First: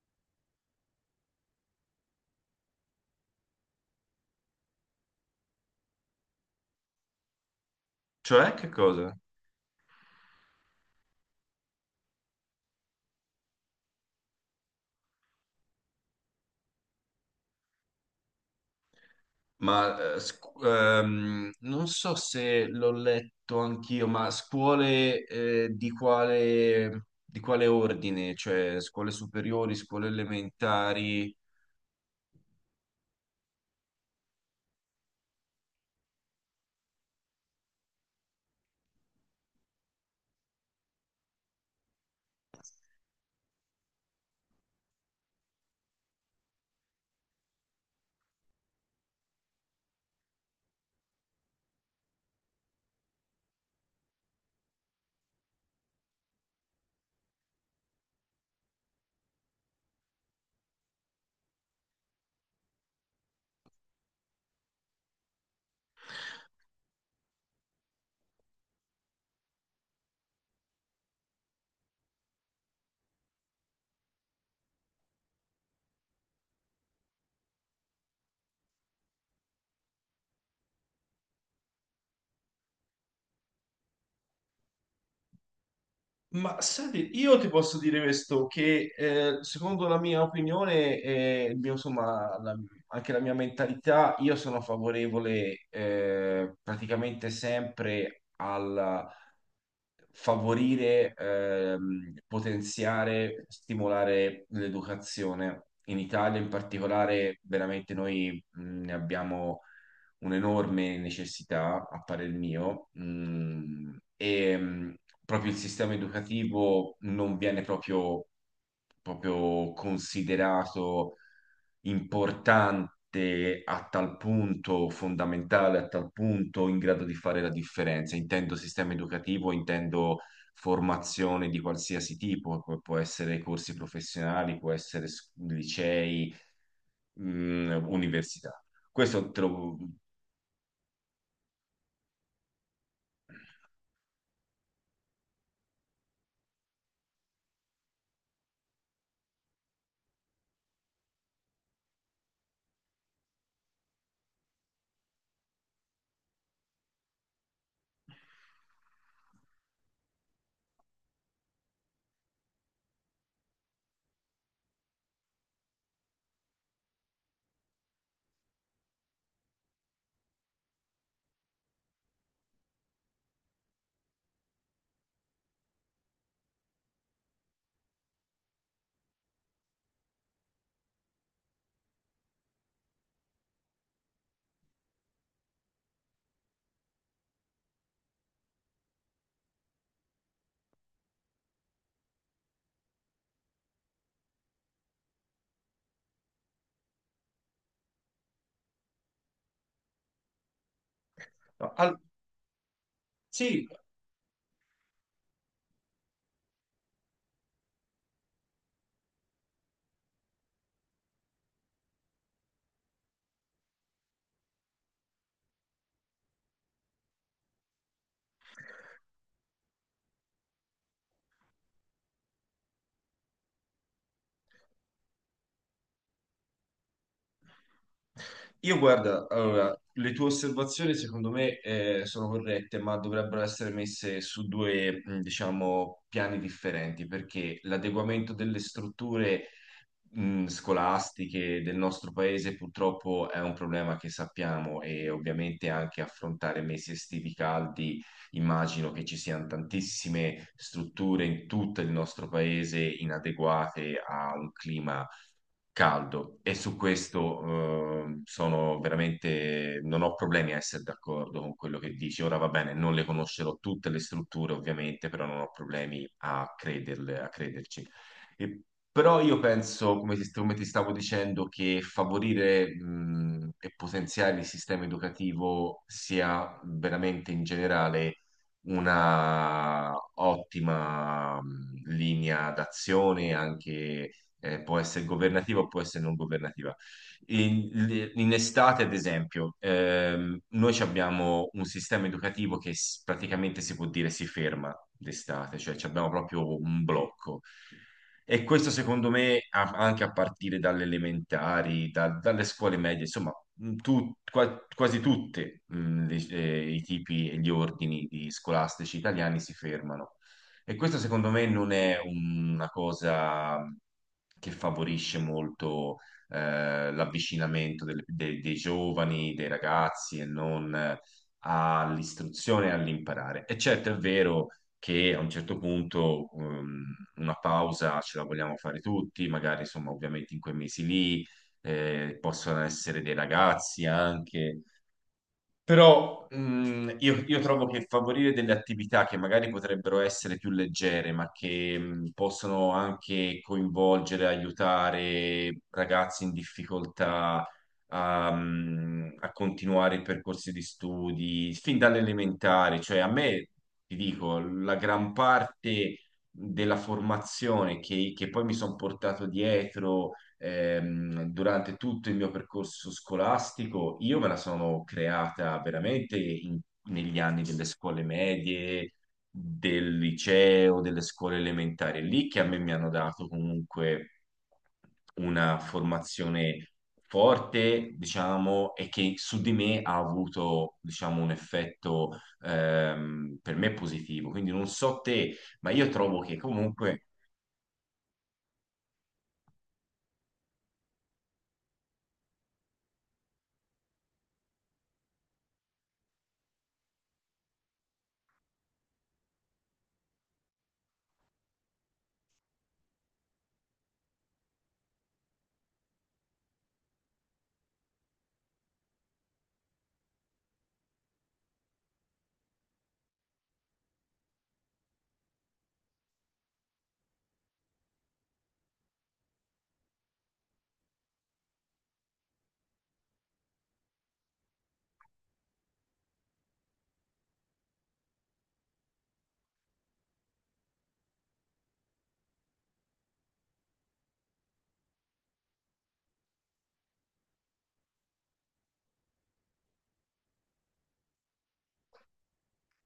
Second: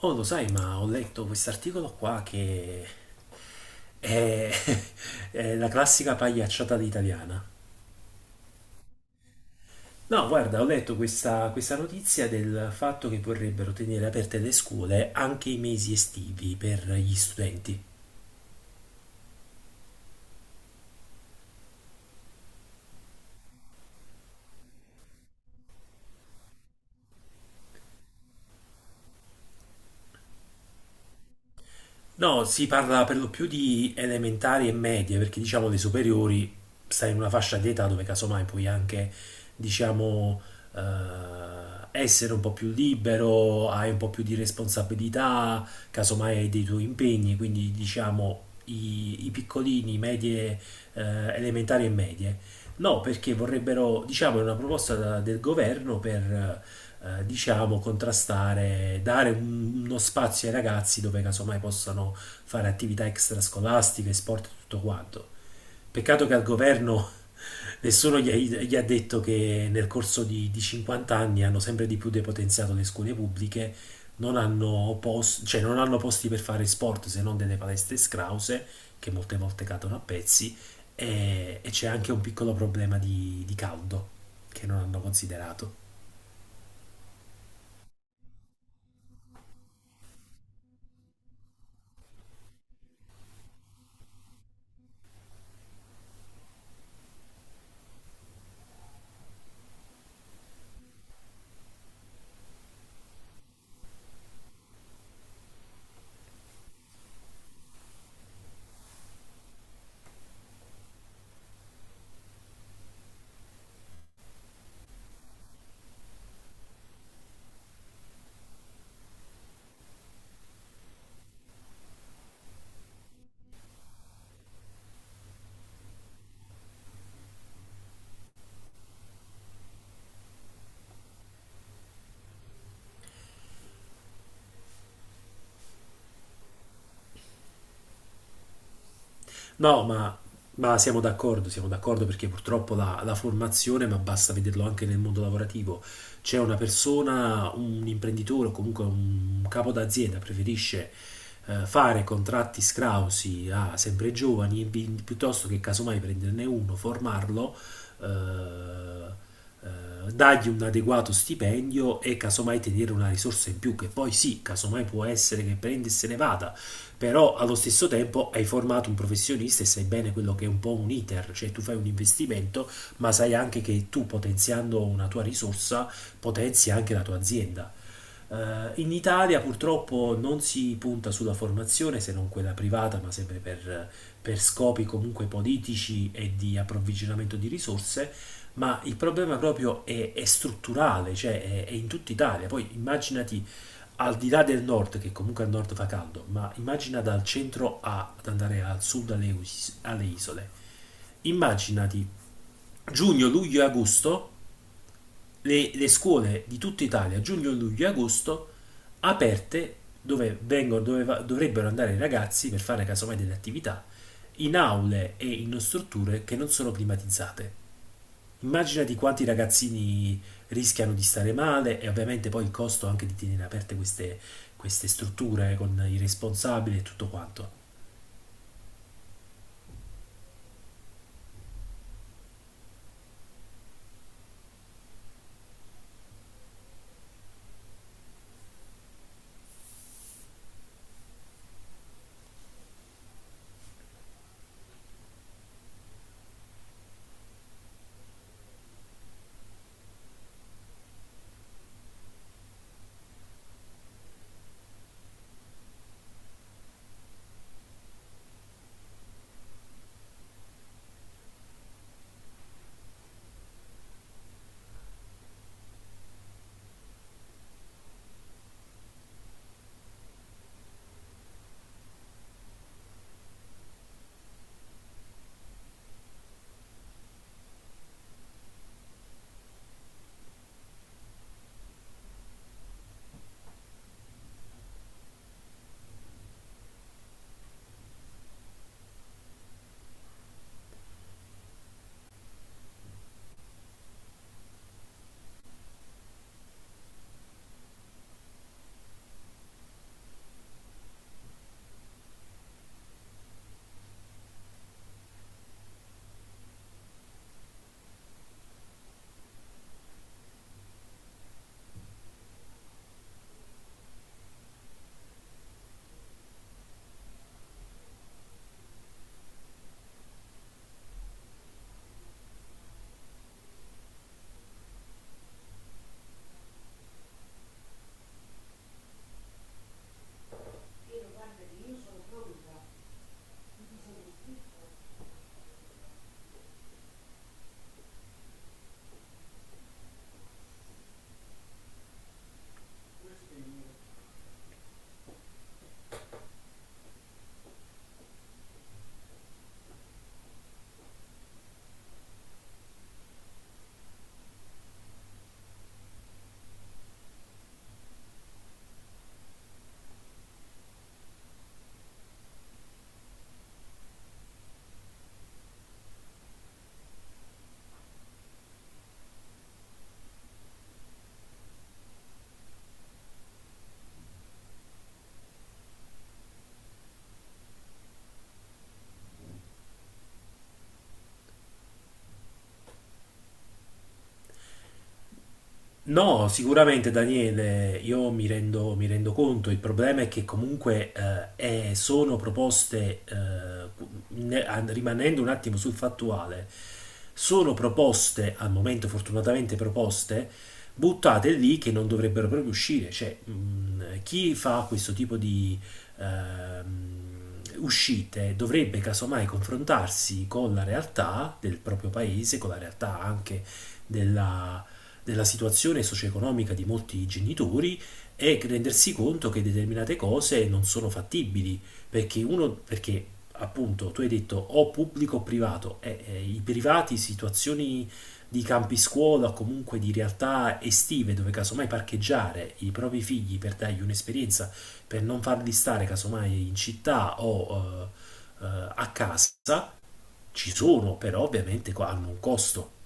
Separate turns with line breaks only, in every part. Oh, lo sai, ma ho letto quest'articolo qua è, è la classica pagliacciata italiana.
Cioè, che cosa?
No, guarda, ho letto questa notizia del fatto che vorrebbero tenere aperte le scuole anche i mesi estivi per gli studenti.
Ma non so se l'ho letto anch'io, ma scuole di quale ordine? Cioè, scuole superiori, scuole elementari?
No, si parla per lo più di elementari e medie, perché diciamo le superiori stai in una fascia di età dove casomai puoi anche, diciamo, eh, essere un po' più libero, hai un po' più di responsabilità, casomai hai dei tuoi impegni, quindi diciamo i piccolini, medie, eh, elementari e medie. No, perché vorrebbero, diciamo, è una proposta del governo per diciamo, contrastare, dare uno spazio ai ragazzi dove casomai possano fare attività extrascolastiche, sport e tutto quanto. Peccato che al governo nessuno gli ha detto che nel corso di 50 anni hanno sempre di più depotenziato le scuole pubbliche, non hanno, cioè non hanno posti per fare sport se non delle palestre scrause, che molte volte cadono a pezzi, e c'è anche un piccolo problema di caldo che non hanno considerato.
Ma senti, io ti posso dire questo, che secondo la mia opinione, e il mio, insomma, anche la mia mentalità, io sono favorevole praticamente sempre al favorire, potenziare, stimolare l'educazione. In Italia in particolare, veramente noi ne abbiamo un'enorme necessità, a parer mio, e proprio il sistema educativo non viene proprio, proprio considerato importante a tal punto, fondamentale a tal punto, in grado di fare la differenza. Intendo sistema educativo, intendo formazione di qualsiasi tipo, può essere corsi professionali, può essere licei, università. Questo te lo,
No, ma siamo d'accordo perché purtroppo la formazione, ma basta vederlo anche nel mondo lavorativo, c'è una persona, un imprenditore o comunque un capo d'azienda preferisce fare contratti scrausi a sempre giovani e piuttosto che casomai prenderne uno, formarlo, eh, dargli un adeguato stipendio e casomai tenere una risorsa in più che poi sì, casomai può essere che prendi e se ne vada però allo stesso tempo hai formato un professionista e sai bene quello che è un po' un iter, cioè tu fai un investimento, ma sai anche che tu potenziando una tua risorsa potenzi anche la tua azienda. In Italia purtroppo non si punta sulla formazione se non quella privata, ma sempre per scopi comunque politici e di approvvigionamento di risorse, ma il problema proprio è strutturale, cioè è in tutta Italia. Poi immaginati al di là del nord, che comunque al nord fa caldo, ma immagina dal centro ad andare al sud alle, alle isole.
No, al-
Immaginati giugno, luglio e
sì,
agosto, le scuole di tutta Italia, giugno, luglio e agosto, aperte dove, vengono, dove dovrebbero andare i ragazzi per fare casomai delle attività, in aule e in strutture che non sono climatizzate. Immaginati quanti ragazzini rischiano di stare male e ovviamente poi il costo anche di tenere aperte queste, queste strutture con i responsabili e tutto quanto.
io guarda, allora, le tue osservazioni secondo me sono corrette, ma dovrebbero essere messe su due, diciamo, piani differenti, perché l'adeguamento delle strutture scolastiche del nostro paese purtroppo è un problema che sappiamo e ovviamente anche affrontare mesi estivi caldi, immagino che ci siano tantissime strutture in tutto il nostro paese inadeguate a un clima caldo e su questo sono veramente, non ho problemi a essere d'accordo con quello che dici. Ora va bene, non le conoscerò tutte le strutture ovviamente, però non ho problemi a crederle, a crederci. E- Però io penso, come ti stavo dicendo, che favorire e potenziare il sistema educativo sia veramente in generale una ottima linea d'azione anche può essere governativa o può essere non governativa. In, in estate, ad esempio, noi ci abbiamo un sistema educativo che praticamente si può dire si ferma d'estate, cioè ci abbiamo proprio un blocco. E questo secondo me anche a partire dalle elementari, dalle scuole medie, insomma, quasi tutti i tipi e gli ordini di scolastici italiani si fermano. E questo secondo me non è una cosa che favorisce molto l'avvicinamento dei, dei giovani, dei ragazzi e non all'istruzione e all'imparare. E certo è vero che a un certo punto una pausa ce la vogliamo fare tutti, magari insomma ovviamente in quei mesi lì possono essere dei ragazzi anche però mh, io trovo che favorire delle attività che magari potrebbero essere più leggere, ma che possono anche coinvolgere, aiutare ragazzi in difficoltà a, a continuare i percorsi di studi, fin dall'elementare, cioè a me, ti dico, la gran parte della formazione che poi mi sono portato dietro durante tutto il mio percorso scolastico, io me la sono creata veramente negli anni delle scuole medie, del liceo, delle scuole elementari. È lì che a me mi hanno dato comunque una formazione forte, diciamo, e che su di me ha avuto, diciamo, un effetto per me positivo. Quindi non so te, ma io trovo
No,
che
sicuramente
comunque
Daniele, io mi rendo conto, il problema è che comunque sono proposte, rimanendo un attimo sul fattuale, sono proposte, al momento fortunatamente proposte, buttate lì che non dovrebbero proprio uscire. Cioè, chi fa questo tipo di uscite dovrebbe casomai confrontarsi con la realtà del proprio paese, con la realtà anche della della situazione socio-economica di molti genitori e rendersi conto che determinate cose non sono fattibili, perché uno, perché appunto tu hai detto o pubblico o privato, i privati, situazioni di campi scuola o comunque di realtà estive dove casomai parcheggiare i propri figli per dargli un'esperienza, per non farli stare casomai in città o a casa, ci sono, però ovviamente hanno un costo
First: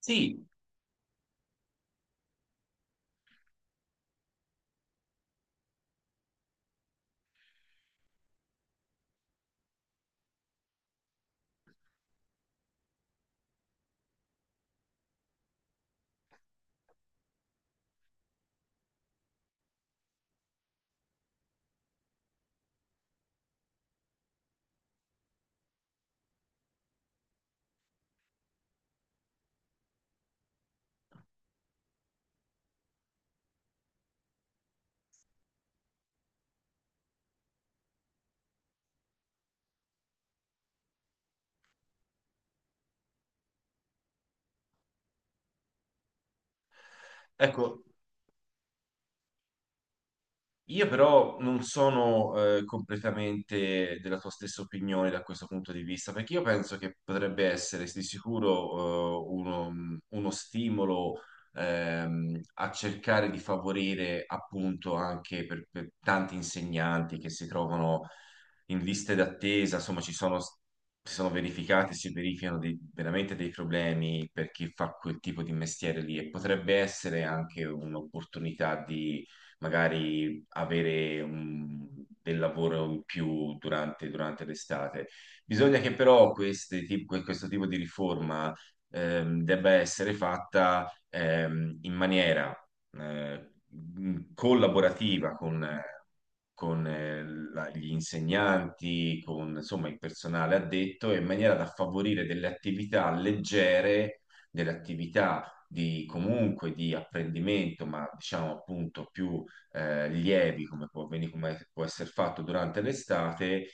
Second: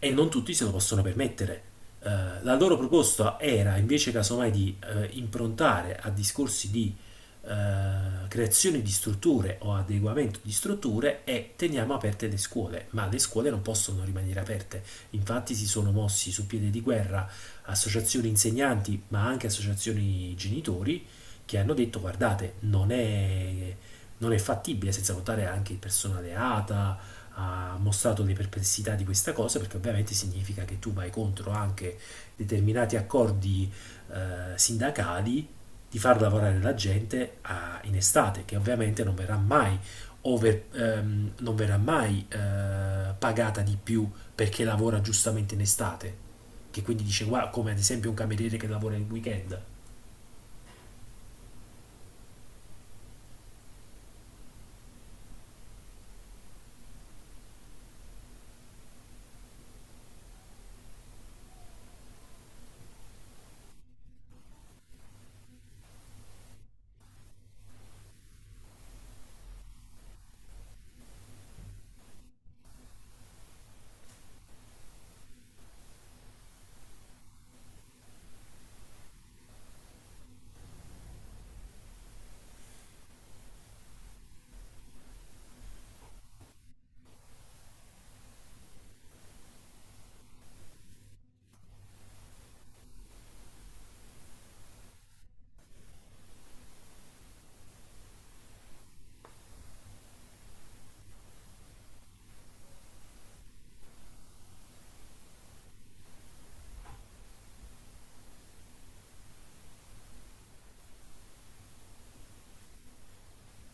e non
sì,
tutti se lo possono permettere. Eh, la loro proposta era invece casomai di improntare a discorsi di creazione di strutture o adeguamento di strutture e teniamo aperte le scuole, ma le scuole non possono rimanere aperte. Infatti si sono mossi su piede di guerra associazioni insegnanti, ma anche associazioni genitori che hanno detto guardate, non è fattibile senza contare anche il personale ATA, ha mostrato le perplessità di questa cosa perché ovviamente significa che tu vai contro anche determinati accordi sindacali di far lavorare la gente in estate, che ovviamente non verrà mai pagata di più perché lavora giustamente in estate, che quindi dice, "Guarda", come ad
ecco,
esempio un cameriere che lavora il weekend.
io però non sono completamente della tua stessa opinione da questo punto di vista, perché io penso che potrebbe essere di sicuro uno, uno stimolo a cercare di favorire appunto anche per tanti insegnanti che si trovano in liste d'attesa, insomma ci sono, si sono verificati, si verificano veramente dei problemi per chi fa quel tipo di mestiere lì e potrebbe essere anche un'opportunità di magari avere del lavoro in più durante, durante l'estate. Bisogna che però questo tipo di riforma debba essere fatta in maniera collaborativa con gli insegnanti, con insomma il personale addetto, in maniera da favorire delle attività leggere, delle attività di comunque di apprendimento, ma diciamo appunto più lievi, come può, come può essere fatto durante l'estate,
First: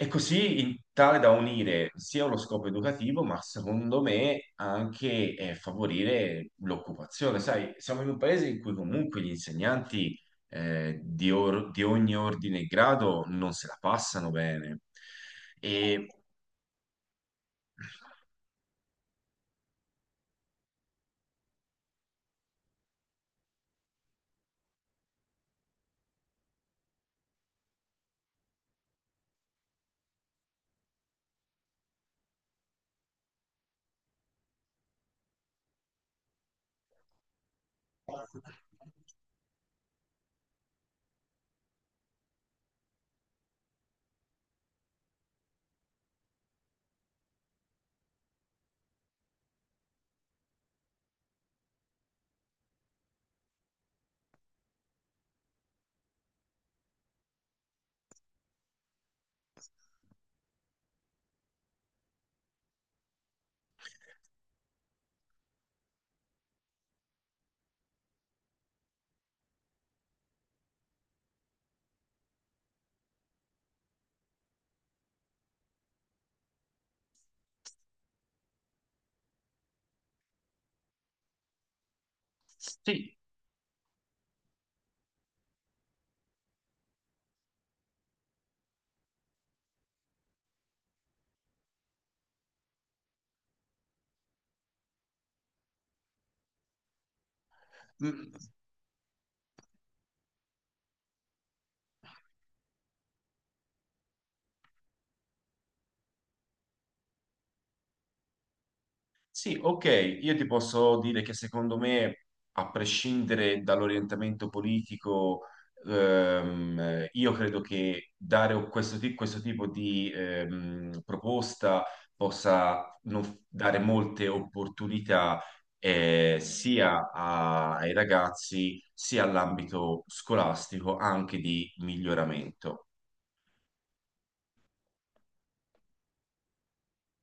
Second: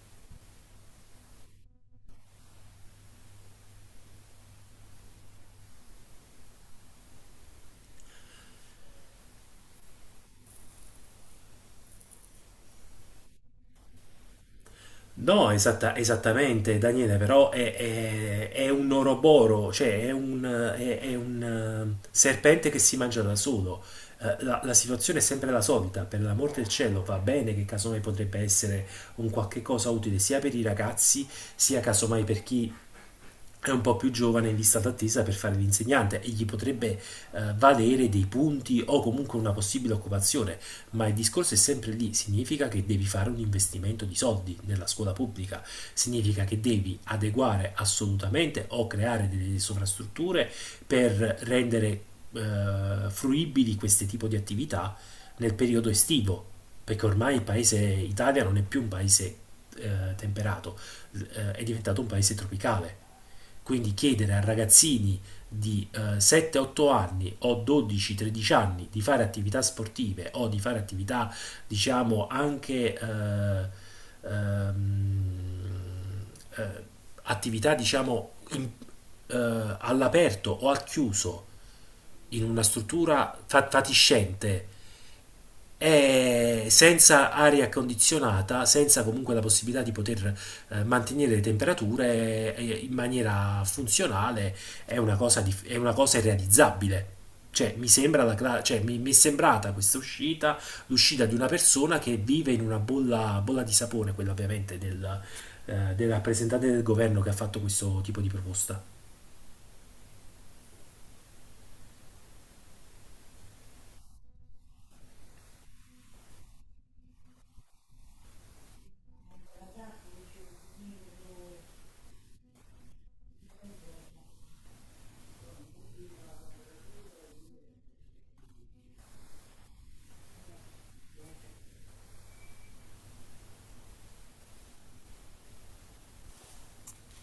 e così in tale da unire sia uno scopo educativo, ma secondo me anche favorire l'occupazione. Sai, siamo in un paese in cui comunque gli insegnanti di ogni ordine e grado non se la passano bene.
No,
E
esattamente, Daniele, però è un oroboro, è un, serpente che si mangia da solo. La situazione è sempre la solita, per l'amor del cielo va bene che casomai potrebbe essere un qualche cosa utile sia per i ragazzi, sia casomai per chi è un po' più giovane in lista d'attesa per fare l'insegnante e gli potrebbe valere dei punti o comunque una possibile occupazione, ma il discorso è sempre lì, significa che devi fare un investimento di soldi nella scuola pubblica, significa che devi adeguare assolutamente o creare delle sovrastrutture per rendere fruibili questo tipo di attività nel periodo estivo, perché ormai il paese Italia non è più un paese temperato, è diventato un paese tropicale quindi chiedere a ragazzini di 7-8 anni o 12-13 anni di fare attività sportive o di fare attività, diciamo, anche ehm, eh, attività, diciamo, all'aperto o al chiuso in una
sì.
struttura fatiscente e senza aria condizionata, senza comunque la possibilità di poter mantenere le temperature in maniera funzionale, è una cosa, è una cosa irrealizzabile. Cioè, mi è sembrata questa uscita l'uscita di una persona che vive in una bolla, bolla di sapone, quella ovviamente del, del rappresentante del governo che ha fatto questo tipo di proposta.
Sì, ok, io ti posso dire che secondo me, a prescindere dall'orientamento politico, io credo che dare questo, questo tipo di proposta possa dare molte opportunità sia ai ragazzi sia all'ambito scolastico anche di miglioramento.